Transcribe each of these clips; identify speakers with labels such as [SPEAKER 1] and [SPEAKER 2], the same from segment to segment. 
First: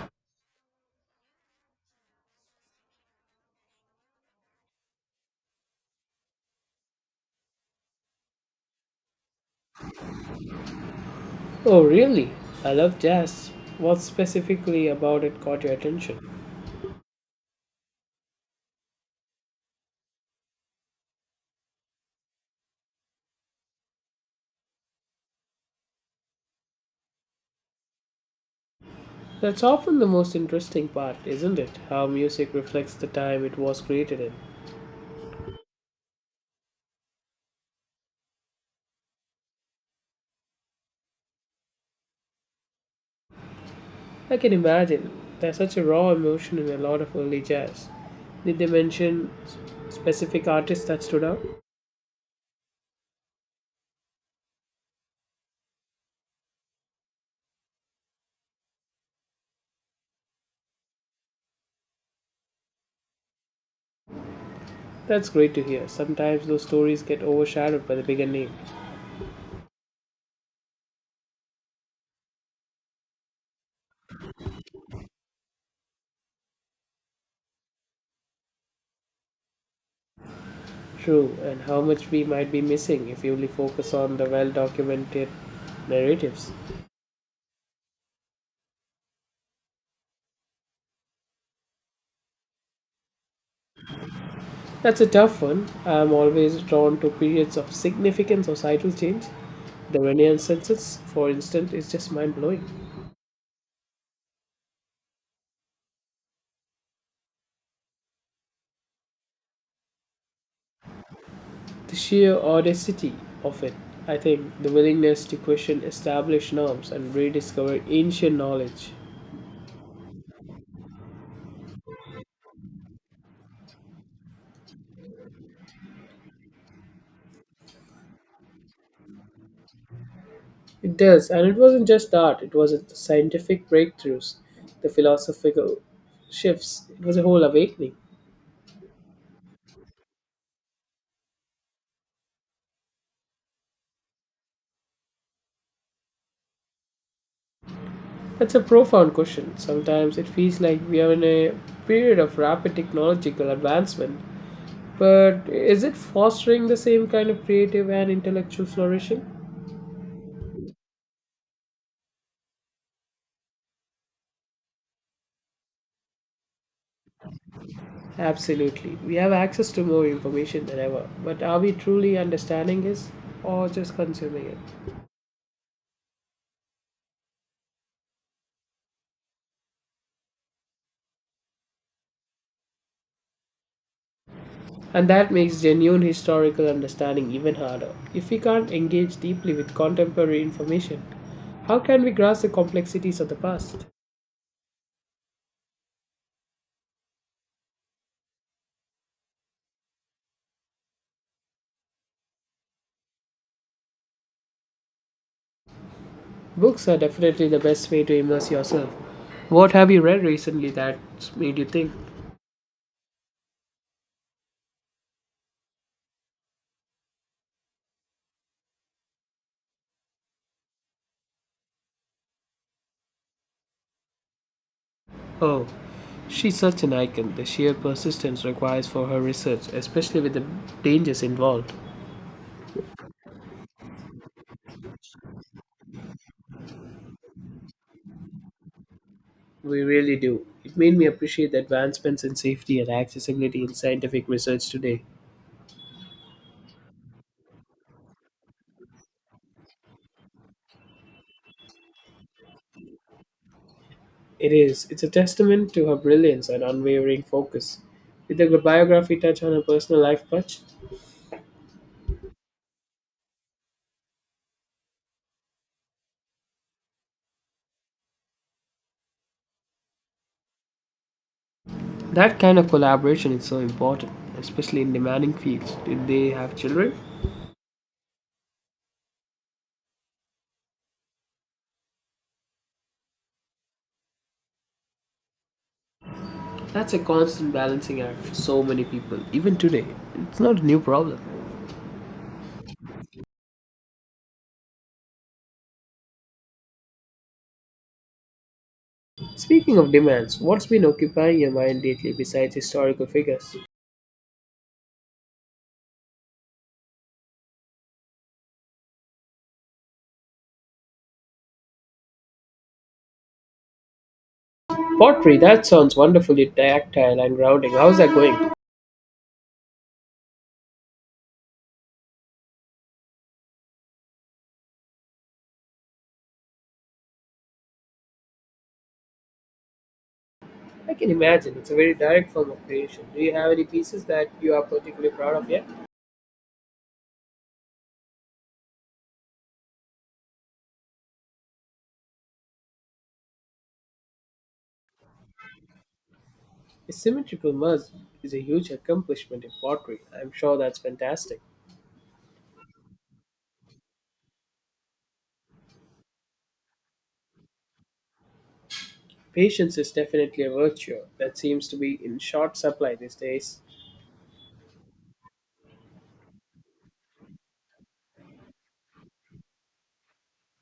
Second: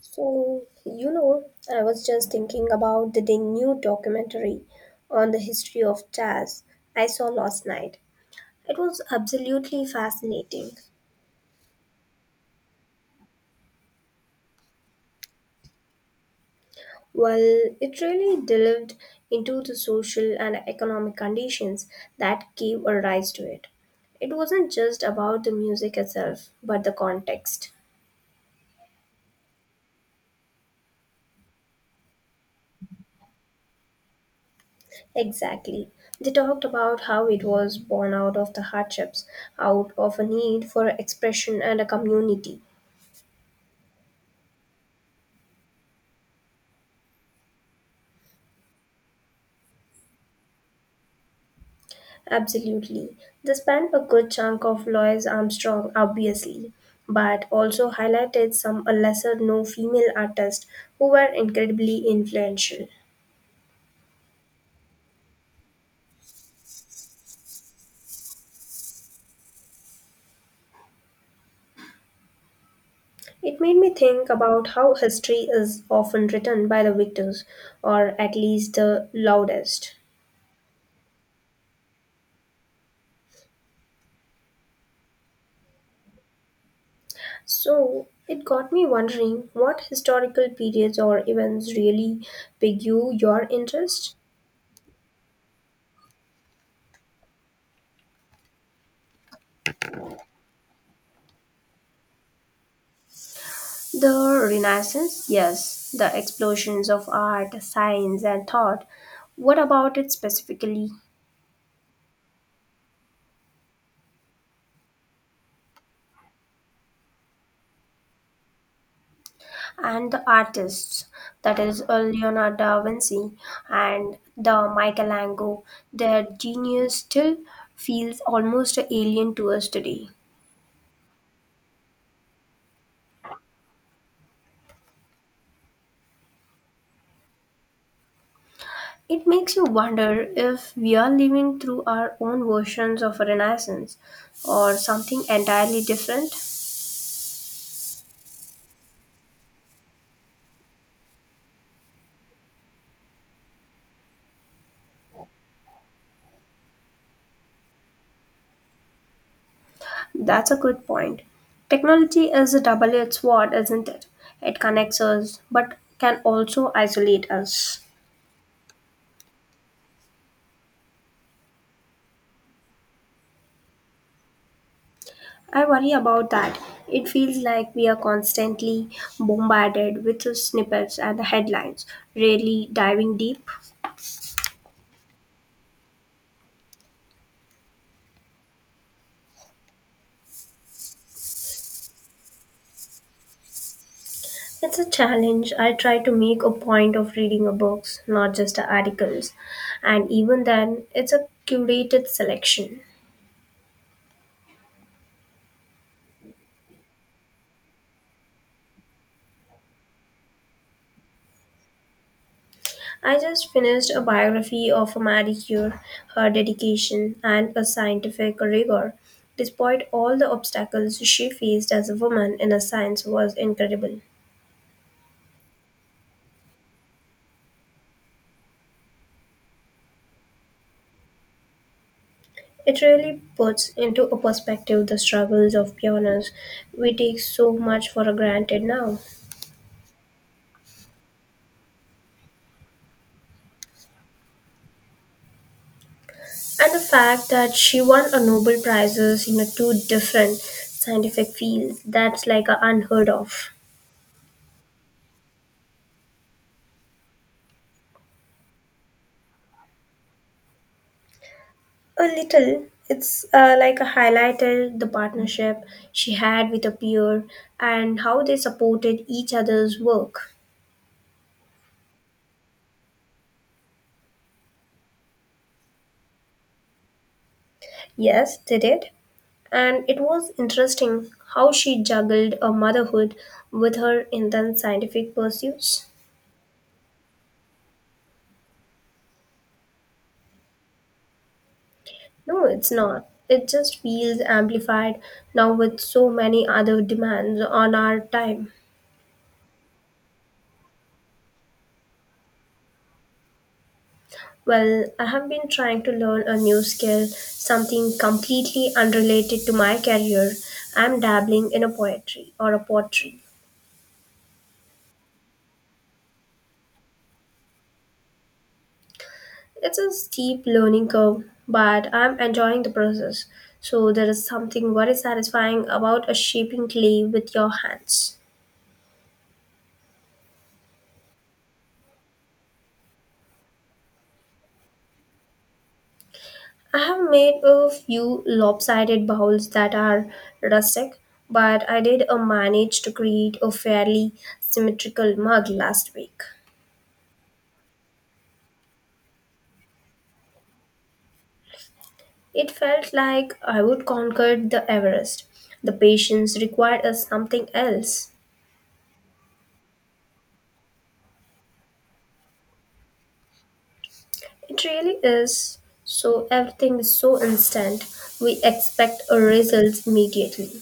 [SPEAKER 1] So, you know, I was just thinking about the new documentary on the history of jazz I saw last night. It was absolutely fascinating.
[SPEAKER 2] Oh, really? I love jazz. What specifically about it caught your attention?
[SPEAKER 1] Well, it really delved into the social and economic conditions that gave a rise to it. It wasn't just about the music itself, but the context.
[SPEAKER 2] That's often the most interesting part, isn't it? How music reflects the time it was created in.
[SPEAKER 1] Exactly. They talked about how it was born out of the hardships, out of a need for expression and a community.
[SPEAKER 2] I can imagine. There's such a raw emotion in a lot of early jazz. Did they mention specific artists that stood out?
[SPEAKER 1] Absolutely. They spent a good chunk of Louis Armstrong, obviously, but also highlighted some lesser known female artists who were incredibly influential.
[SPEAKER 2] That's great to hear. Sometimes those stories get overshadowed by the bigger name.
[SPEAKER 1] It made me think about how history is often written by the victors, or at least the loudest.
[SPEAKER 2] True, and how much we might be missing if we only focus on the well documented narratives.
[SPEAKER 1] So it got me wondering what historical periods or events really pique your interest?
[SPEAKER 2] That's a tough one. I'm always drawn to periods of significant societal change. The Renaissance, for instance, is just mind blowing.
[SPEAKER 1] The Renaissance, yes, the explosions of art, science, and thought. What about it specifically?
[SPEAKER 2] The sheer audacity of it, I think, the willingness to question established norms and rediscover ancient knowledge.
[SPEAKER 1] And the artists, that is Leonardo da Vinci and the Michelangelo, their genius still feels almost alien to us today.
[SPEAKER 2] It does, and it wasn't just art, it was the scientific breakthroughs, the philosophical shifts, it was a whole awakening.
[SPEAKER 1] It makes you wonder if we are living through our own versions of a Renaissance or something entirely different.
[SPEAKER 2] That's a profound question. Sometimes it feels like we are in a period of rapid technological advancement. But is it fostering the same kind of creative and intellectual flourishing?
[SPEAKER 1] That's a good point. Technology is a double edged sword, isn't it? It connects us, but can also isolate us.
[SPEAKER 2] Absolutely. We have access to more information than ever, but are we truly understanding it or just consuming it?
[SPEAKER 1] I worry about that. It feels like we are constantly bombarded with the snippets and the headlines, rarely diving deep.
[SPEAKER 2] And that makes genuine historical understanding even harder. If we can't engage deeply with contemporary information, how can we grasp the complexities of the past?
[SPEAKER 1] It's a challenge. I try to make a point of reading a books, not just the articles. And even then, it's a curated selection.
[SPEAKER 2] Books are definitely the best way to immerse yourself. What have you read recently that's made you think?
[SPEAKER 1] I just finished a biography of Marie Curie, her dedication, and a scientific rigor. Despite all the obstacles she faced as a woman in a science was incredible.
[SPEAKER 2] Oh, she's such an icon. The sheer persistence requires for her research, especially with the dangers involved.
[SPEAKER 1] It really puts into a perspective the struggles of pioneers. We take so much for granted now.
[SPEAKER 2] We really do. It made me appreciate the advancements in safety and accessibility in scientific research today.
[SPEAKER 1] And the fact that she won a Nobel Prizes in a two different scientific fields, that's like a unheard of.
[SPEAKER 2] It is. It's a testament to her brilliance and unwavering focus. Did the biography touch on her personal life much?
[SPEAKER 1] A little. It's like a highlighted the partnership she had with a peer and how they supported each other's work.
[SPEAKER 2] That kind of collaboration is so important, especially in demanding fields. Did they have children?
[SPEAKER 1] Yes, they did. And it was interesting how she juggled a motherhood with her intense scientific pursuits.
[SPEAKER 2] That's a constant balancing act for so many people, even today. It's not a new problem.
[SPEAKER 1] No, it's not. It just feels amplified now with so many other demands on our time.
[SPEAKER 2] Speaking of demands, what's been occupying your mind lately besides historical figures?
[SPEAKER 1] Well, I have been trying to learn a new skill, something completely unrelated to my career. I'm dabbling in a poetry or a pottery.
[SPEAKER 2] Pottery, that sounds wonderfully tactile and grounding. How's that going?
[SPEAKER 1] It's a steep learning curve, but I'm enjoying the process. So there is something very satisfying about a shaping clay with your hands.
[SPEAKER 2] I can imagine. It's a very direct form of creation. Do you have any pieces that you are particularly proud of yet?
[SPEAKER 1] I have made a few lopsided bowls that are rustic, but I did manage to create a fairly symmetrical mug last week.
[SPEAKER 2] A symmetrical muzz is a huge accomplishment in pottery. I'm sure that's fantastic.
[SPEAKER 1] It felt like I would conquer the Everest. The patience required us something else.
[SPEAKER 2] Patience is definitely a virtue that seems to be in short supply these days.
[SPEAKER 1] It really is. So everything is so instant. We expect a result immediately.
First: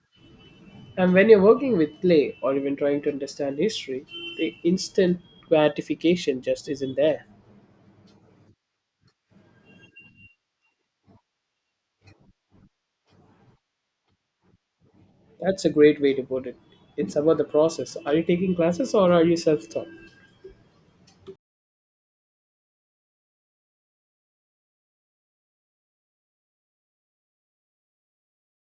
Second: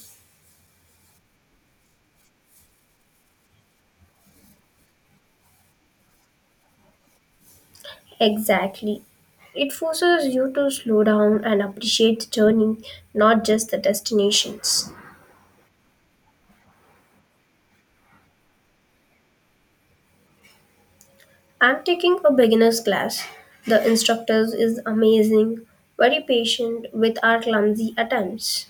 [SPEAKER 2] And when you're working with clay or even trying to understand history, the instant gratification just isn't there.
[SPEAKER 1] Exactly. It forces you to slow down and appreciate the journey, not just the destinations.
[SPEAKER 2] That's a great way to put it. It's about the process. Are you taking classes or are you self taught?
[SPEAKER 1] I'm taking a beginner's class. The instructor is amazing, very patient with our clumsy attempts.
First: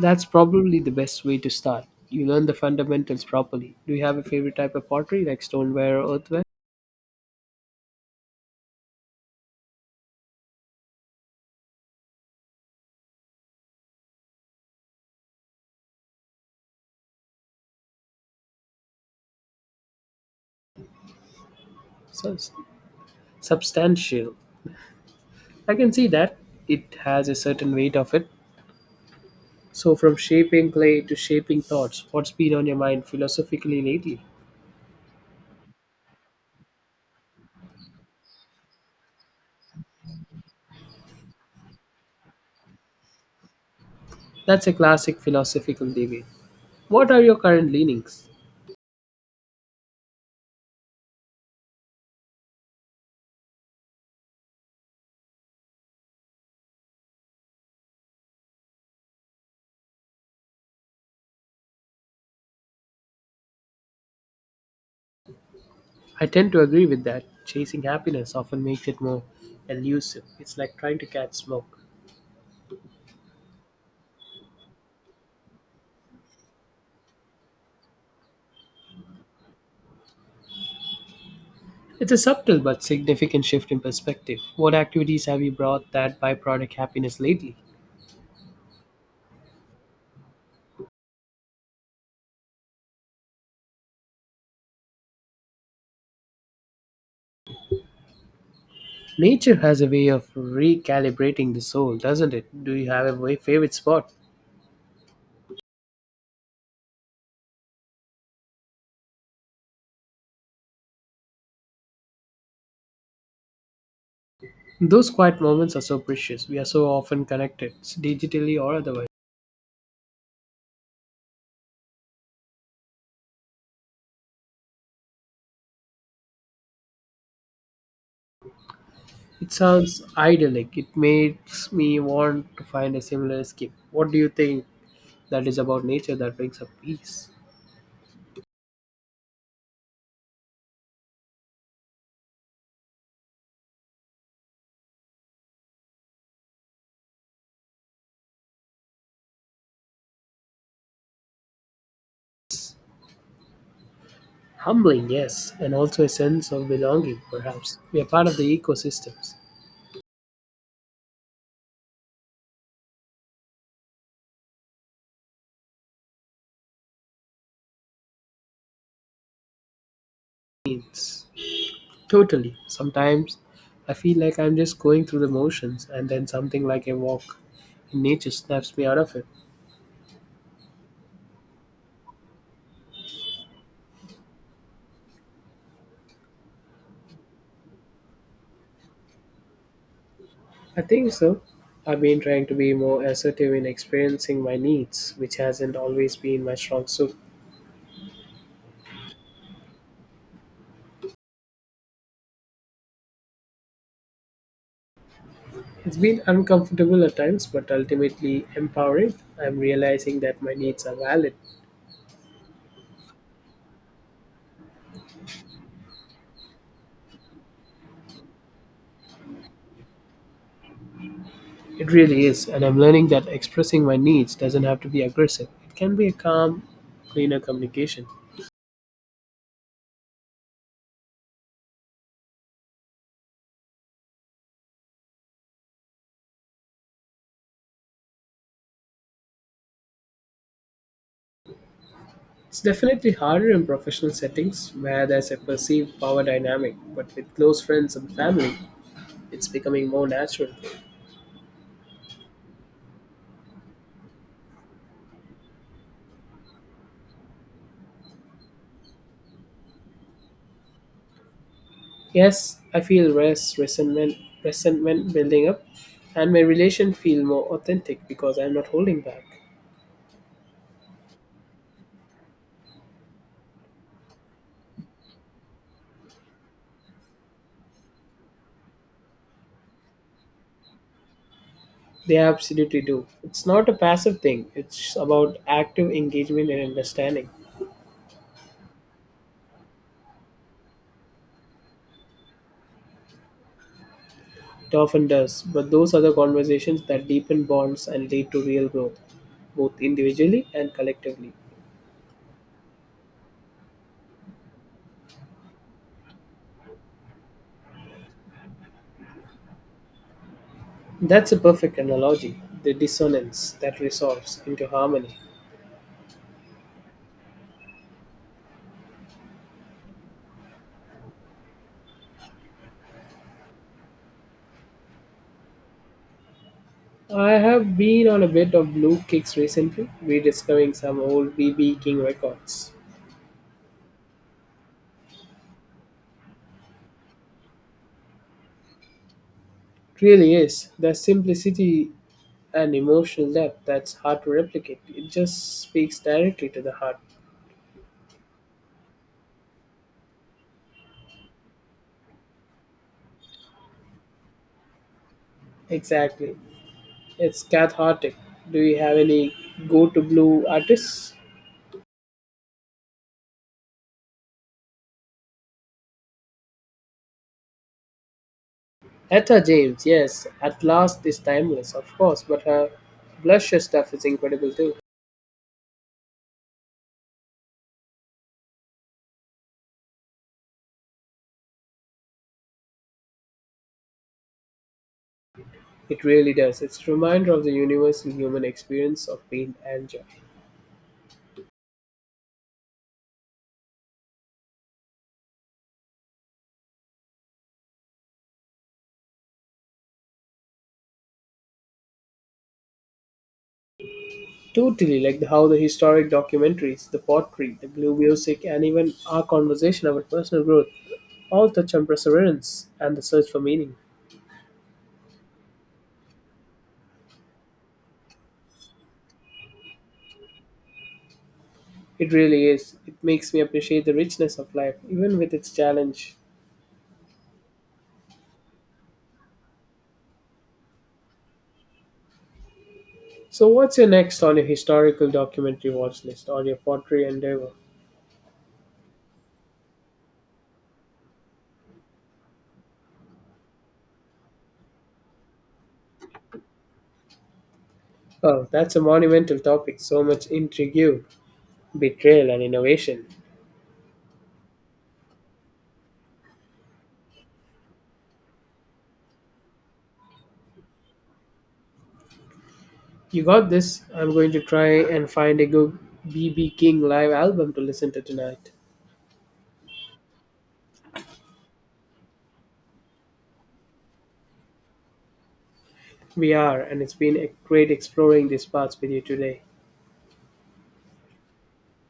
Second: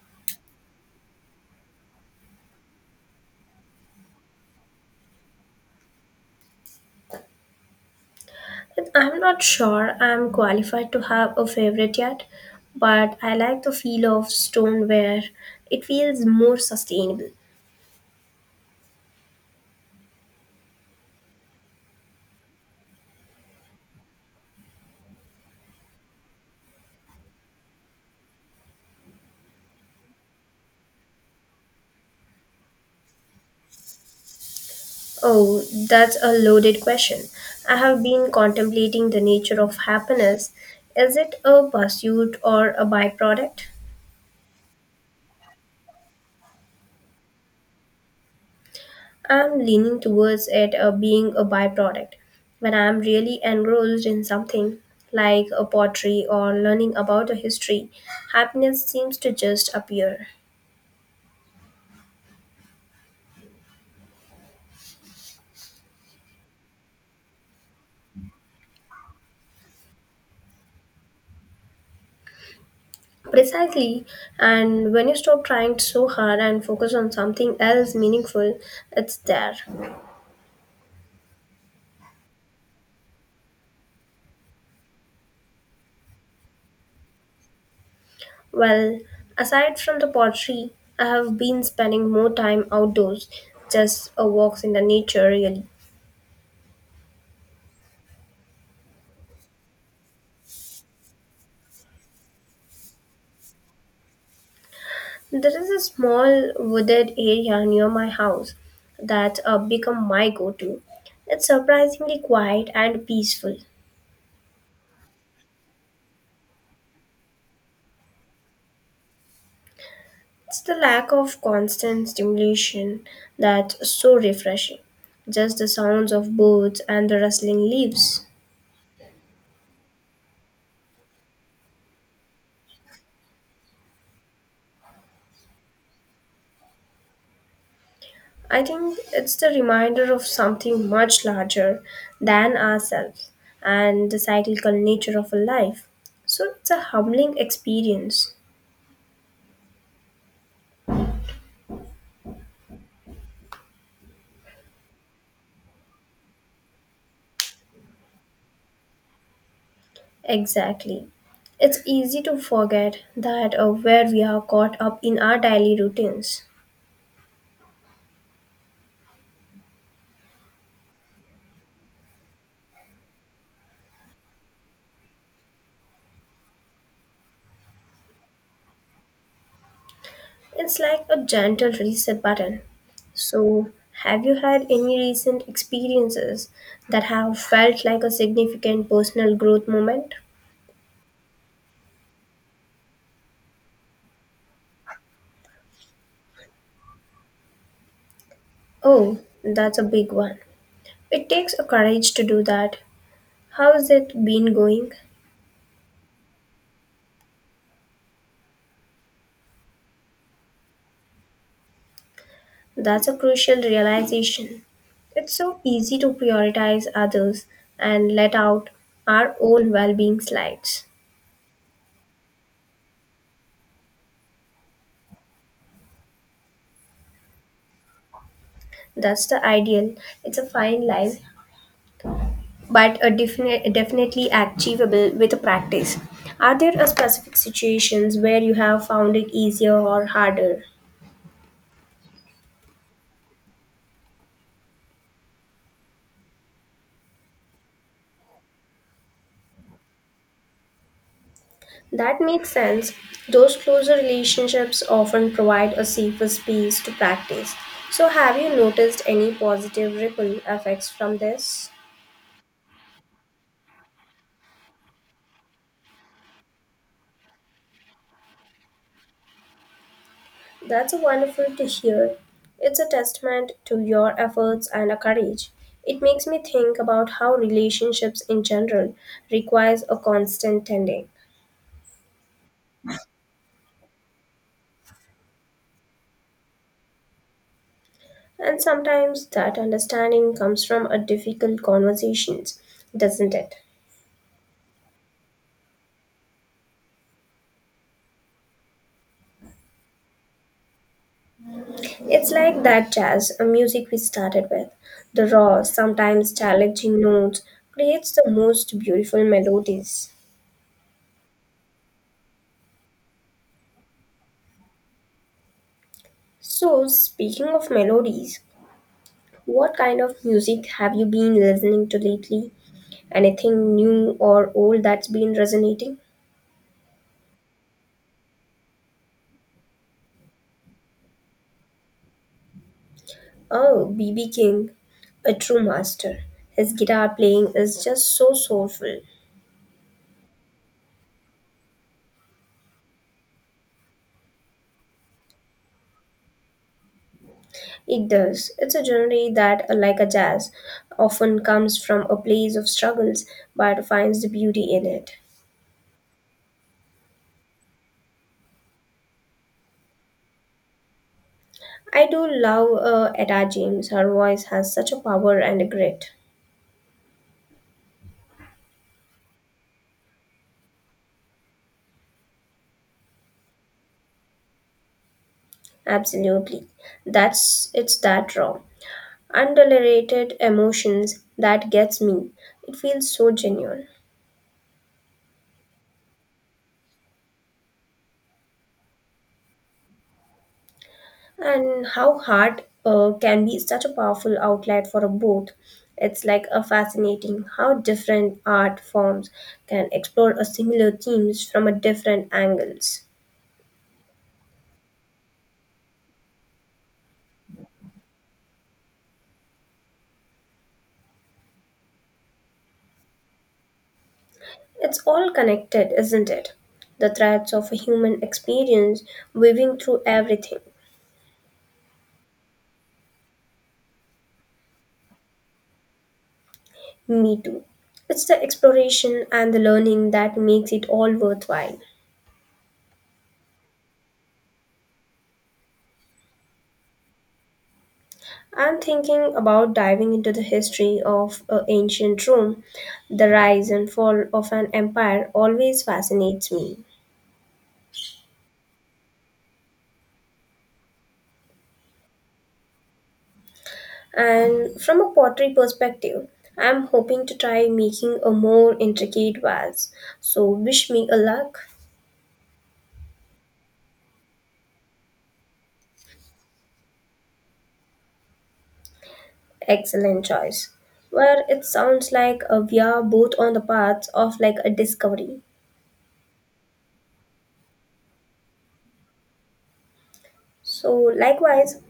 [SPEAKER 2] That's probably the best way to start. You learn the fundamentals properly. Do you have a favorite type of pottery, like stoneware or earthenware?
[SPEAKER 1] I'm not sure I'm qualified to have a favorite yet, but I like the feel of stoneware. It feels more sustainable.
[SPEAKER 2] So, substantial. I can see that. It has a certain weight of it. So, from shaping clay to shaping thoughts, what's been on your mind philosophically lately?
[SPEAKER 1] Oh, that's a loaded question. I have been contemplating the nature of happiness. Is it a pursuit or a byproduct?
[SPEAKER 2] That's a classic philosophical debate. What are your current leanings?
[SPEAKER 1] I'm leaning towards it being a byproduct. When I'm really engrossed in something, like a pottery or learning about a history, happiness seems to just appear.
[SPEAKER 2] I tend to agree with that. Chasing happiness often makes it more elusive. It's like trying to catch smoke.
[SPEAKER 1] Precisely, and when you stop trying so hard and focus on something else meaningful, it's there.
[SPEAKER 2] It's a subtle but significant shift in perspective. What activities have you brought that byproduct happiness lately?
[SPEAKER 1] Well, aside from the pottery, I have been spending more time outdoors, just a walks in the nature really.
[SPEAKER 2] Nature has a way of recalibrating the soul, doesn't it? Do you have a favorite spot?
[SPEAKER 1] There is a small wooded area near my house that become my go-to. It's surprisingly quiet and peaceful.
[SPEAKER 2] Those quiet moments are so precious. We are so often connected, digitally or otherwise.
[SPEAKER 1] It's the lack of constant stimulation that's so refreshing. Just the sounds of birds and the rustling leaves.
[SPEAKER 2] It sounds idyllic. It makes me want to find a similar escape. What do you think that is about nature that brings up peace?
[SPEAKER 1] I think it's the reminder of something much larger than ourselves and the cyclical nature of a life. So it's a humbling experience.
[SPEAKER 2] Humbling, yes, and also a sense of belonging, perhaps. We are part of the ecosystems.
[SPEAKER 1] Exactly. It's easy to forget that where we are caught up in our daily routines.
[SPEAKER 2] Means totally. Sometimes I feel like I'm just going through the motions, and then something like a walk in nature snaps me out of it.
[SPEAKER 1] It's like a gentle reset button. So, have you had any recent experiences that have felt like a significant personal growth moment?
[SPEAKER 2] I think so. I've been trying to be more assertive in experiencing my needs, which hasn't always been my strong suit.
[SPEAKER 1] Oh, that's a big one. It takes a courage to do that. How's it been going?
[SPEAKER 2] It's been uncomfortable at times, but ultimately empowering. I'm realizing that my needs are valid.
[SPEAKER 1] That's a crucial realization. It's so easy to prioritize others and let out our own well being slides.
[SPEAKER 2] It really is, and I'm learning that expressing my needs doesn't have to be aggressive. It can be a calm, cleaner communication.
[SPEAKER 1] That's the ideal. It's a fine line, but a definitely achievable with a practice. Are there a specific situations where you have found it easier or harder?
[SPEAKER 2] It's definitely harder in professional settings where there's a perceived power dynamic, but with close friends and family, it's becoming more natural.
[SPEAKER 1] That makes sense. Those closer relationships often provide a safer space to practice. So, have you noticed any positive ripple effects from this?
[SPEAKER 2] Yes, I feel resentment, resentment building up, and my relation feel more authentic because I'm not holding back.
[SPEAKER 1] That's wonderful to hear. It's a testament to your efforts and a courage. It makes me think about how relationships in general requires a constant tending.
[SPEAKER 2] They absolutely do. It's not a passive thing. It's about active engagement and understanding.
[SPEAKER 1] And sometimes that understanding comes from a difficult conversations, doesn't it?
[SPEAKER 2] It often does, but those are the conversations that deepen bonds and lead to real growth, both individually and collectively.
[SPEAKER 1] It's like that jazz a music we started with. The raw, sometimes challenging notes creates the most beautiful melodies.
[SPEAKER 2] That's a perfect analogy the dissonance that resolves into harmony.
[SPEAKER 1] So, speaking of melodies, what kind of music have you been listening to lately? Anything new or old that's been resonating?
[SPEAKER 2] I have been on a bit of blue kicks recently, rediscovering some old BB King records.
[SPEAKER 1] Oh, BB King, a true master. His guitar playing is just so soulful.
[SPEAKER 2] It really is. The simplicity and emotional depth that's hard to replicate. It just speaks directly to the heart.
[SPEAKER 1] It does. It's a genre that, like a jazz, often comes from a place of struggles but finds the beauty in it.
[SPEAKER 2] Exactly. It's cathartic. Do you have any go to blue artists?
[SPEAKER 1] I do love Etta James. Her voice has such a power and a grit.
[SPEAKER 2] Etta James, yes, At Last is timeless, of course, but her blusher stuff is incredible too.
[SPEAKER 1] Absolutely. That's it's that raw. Underrated emotions that gets me. It feels so genuine.
[SPEAKER 2] It really does. It's a reminder of the universal human experience of pain and joy.
[SPEAKER 1] And how art can be such a powerful outlet for a both. It's like a fascinating how different art forms can explore a similar themes from a different angles.
[SPEAKER 2] Totally, how the historic documentaries, the pottery, the blue music, and even our conversation about personal growth all touch on perseverance and the search for meaning.
[SPEAKER 1] It's all connected, isn't it? The threads of a human experience weaving through everything.
[SPEAKER 2] It really is. It makes me appreciate the richness of life, even with its challenge.
[SPEAKER 1] Me too. It's the exploration and the learning that makes it all worthwhile.
[SPEAKER 2] So, what's your next on your historical documentary watch list or your pottery endeavor?
[SPEAKER 1] I'm thinking about diving into the history of ancient Rome. The rise and fall of an empire always fascinates me.
[SPEAKER 2] Oh, that's a monumental topic. So much intrigue, betrayal, and innovation.
[SPEAKER 1] And from a pottery perspective, I'm hoping to try making a more intricate vase. So, wish me a luck.
[SPEAKER 2] You got this. I'm going to try and find a good BB King live album to listen to tonight.
[SPEAKER 1] Excellent choice. Well, it sounds like we are both on the path of like a discovery.
[SPEAKER 2] We are, and it's been a great exploring these parts with you today.
[SPEAKER 1] So, likewise,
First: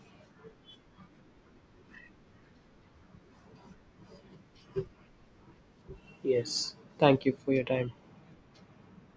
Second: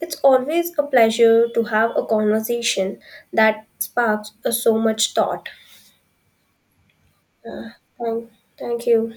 [SPEAKER 1] it's always a pleasure to have a conversation that sparks so much thought.
[SPEAKER 2] Yes. Thank you for your
[SPEAKER 1] Uh,
[SPEAKER 2] time.
[SPEAKER 1] thank, thank you.